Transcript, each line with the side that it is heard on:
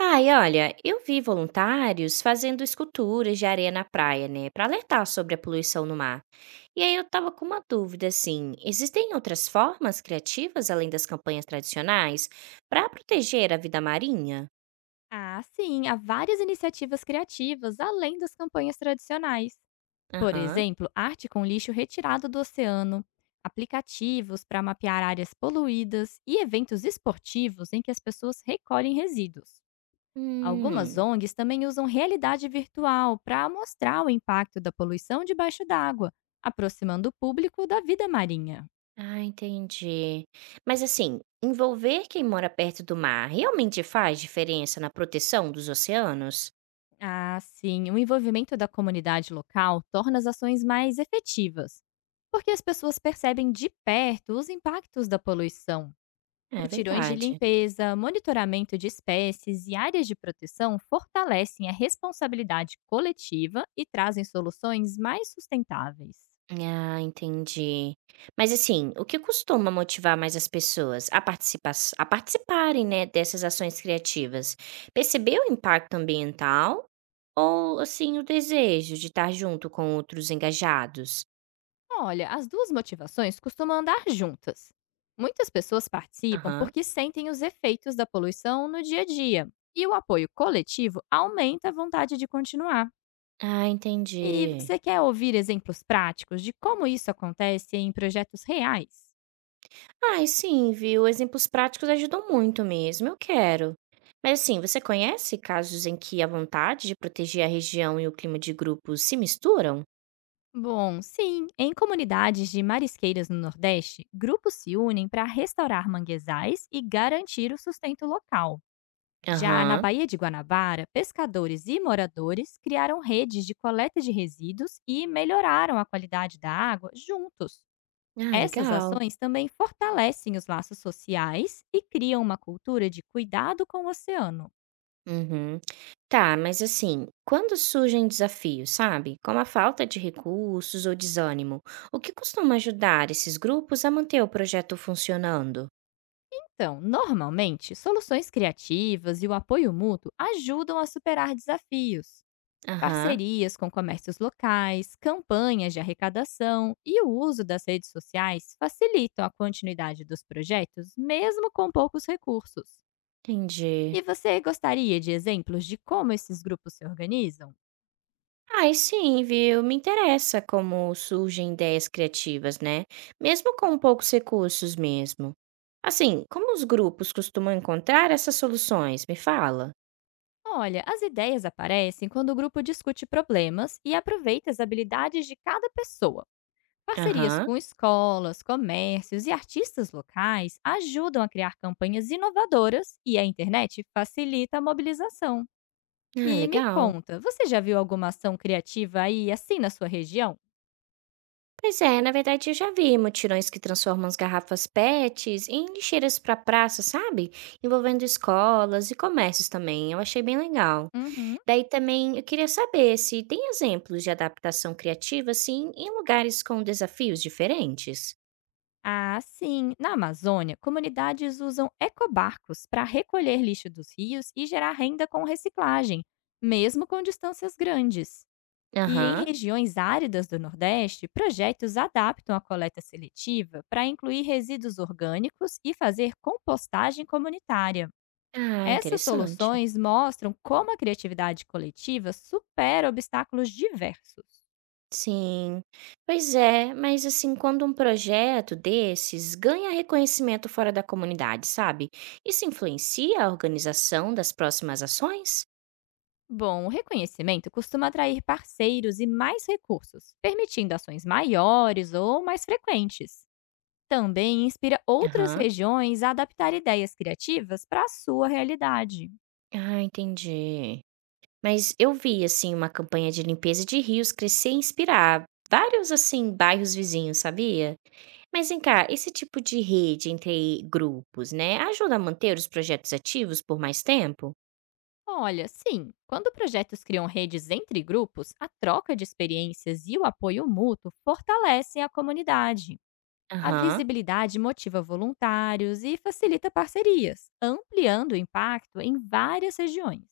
right: Ai, olha, eu vi voluntários fazendo esculturas de areia na praia, né, para alertar sobre a poluição no mar. E aí eu tava com uma dúvida assim, existem outras formas criativas além das campanhas tradicionais para proteger a vida marinha?
left: Ah, sim, há várias iniciativas criativas além das campanhas tradicionais. Por
right: Aham.
left: exemplo, arte com lixo retirado do oceano, aplicativos para mapear áreas poluídas e eventos esportivos em que as pessoas recolhem resíduos. Algumas
right: Hum.
left: ONGs também usam realidade virtual para mostrar o impacto da poluição debaixo d'água, aproximando o público da vida marinha.
right: Ah, entendi. Mas assim, envolver quem mora perto do mar realmente faz diferença na proteção dos oceanos?
left: Ah, sim. O envolvimento da comunidade local torna as ações mais efetivas, porque as pessoas percebem de perto os impactos da poluição.
right: É
left: Mutirões de
right: verdade.
left: limpeza, monitoramento de espécies e áreas de proteção fortalecem a responsabilidade coletiva e trazem soluções mais sustentáveis.
right: Ah, entendi. Mas assim, o que costuma motivar mais as pessoas a participarem, né, dessas ações criativas? Perceber o impacto ambiental ou assim o desejo de estar junto com outros engajados?
left: Olha, as duas motivações costumam andar juntas. Muitas pessoas participam
right: Aham.
left: porque sentem os efeitos da poluição no dia a dia, e o apoio coletivo aumenta a vontade de continuar.
right: Ah,
left: E
right: entendi.
left: você quer ouvir exemplos práticos de como isso acontece em projetos reais?
right: Ai, sim, viu? Exemplos práticos ajudam muito mesmo, eu quero. Mas assim, você conhece casos em que a vontade de proteger a região e o clima de grupo se misturam?
left: Bom, sim, em comunidades de marisqueiras no Nordeste, grupos se unem para restaurar manguezais e garantir o sustento local. Já na
right: Aham.
left: Baía de Guanabara, pescadores e moradores criaram redes de coleta de resíduos e melhoraram a qualidade da água juntos.
right: Ah,
left: Essas
right: legal.
left: ações também fortalecem os laços sociais e criam uma cultura de cuidado com o oceano.
right: Uhum. Tá, mas assim, quando surgem desafios, sabe? Como a falta de recursos ou desânimo, o que costuma ajudar esses grupos a manter o projeto funcionando?
left: Então, normalmente, soluções criativas e o apoio mútuo ajudam a superar desafios.
right: Aham,
left: Parcerias com comércios locais, campanhas de arrecadação e o uso das redes sociais facilitam a continuidade dos projetos, mesmo com poucos recursos.
right: entendi.
left: E você gostaria de exemplos de como esses grupos se organizam?
right: Ai, sim, viu? Me interessa como surgem ideias criativas, né? Mesmo com poucos recursos mesmo. Assim, como os grupos costumam encontrar essas soluções? Me fala.
left: Olha, as ideias aparecem quando o grupo discute problemas e aproveita as habilidades de cada pessoa. Parcerias
right: Aham.
left: com escolas, comércios e artistas locais ajudam a criar campanhas inovadoras e a internet facilita a mobilização.
right: Ah,
left: E me
right: legal.
left: conta, você já viu alguma ação criativa aí assim na sua região?
right: Pois é, na verdade eu já vi mutirões que transformam as garrafas PETs em lixeiras para praça, sabe? Envolvendo escolas e comércios também. Eu achei bem legal.
left: Uhum.
right: Daí também eu queria saber se tem exemplos de adaptação criativa assim em lugares com desafios diferentes.
left: Ah, sim. Na Amazônia, comunidades usam ecobarcos para recolher lixo dos rios e gerar renda com reciclagem, mesmo com distâncias grandes. E em
right: Aham.
left: regiões áridas do Nordeste, projetos adaptam a coleta seletiva para incluir resíduos orgânicos e fazer compostagem comunitária.
right: Ah,
left: Essas
right: interessante.
left: soluções mostram como a criatividade coletiva supera obstáculos diversos.
right: Sim. Pois é, mas assim, quando um projeto desses ganha reconhecimento fora da comunidade, sabe? Isso influencia a organização das próximas ações?
left: Bom, o reconhecimento costuma atrair parceiros e mais recursos, permitindo ações maiores ou mais frequentes. Também inspira outras
right: Aham.
left: regiões a adaptar ideias criativas para a sua realidade.
right: Ah, entendi. Mas eu vi, assim, uma campanha de limpeza de rios crescer e inspirar vários, assim, bairros vizinhos, sabia? Mas vem cá, esse tipo de rede entre grupos, né, ajuda a manter os projetos ativos por mais tempo?
left: Olha, sim, quando projetos criam redes entre grupos, a troca de experiências e o apoio mútuo fortalecem a comunidade. A
right: Aham.
left: visibilidade motiva voluntários e facilita parcerias, ampliando o impacto em várias regiões.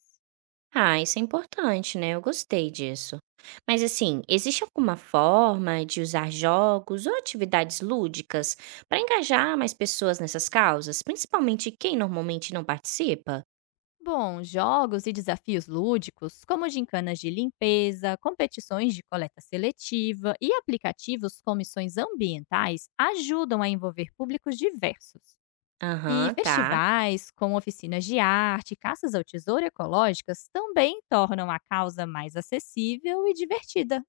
right: Ah, isso é importante, né? Eu gostei disso. Mas assim, existe alguma forma de usar jogos ou atividades lúdicas para engajar mais pessoas nessas causas, principalmente quem normalmente não participa?
left: Bom, jogos e desafios lúdicos, como gincanas de limpeza, competições de coleta seletiva e aplicativos com missões ambientais, ajudam a envolver públicos diversos. E
right: Aham, tá.
left: festivais, como oficinas de arte, caças ao tesouro ecológicas, também tornam a causa mais acessível e divertida.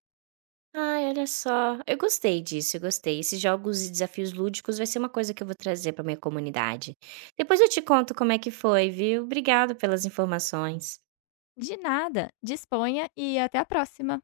right: Ai, olha só. Eu gostei disso, eu gostei. Esses jogos e desafios lúdicos vai ser uma coisa que eu vou trazer para minha comunidade. Depois eu te conto como é que foi, viu? Obrigado pelas informações.
left: De nada, disponha e até a próxima!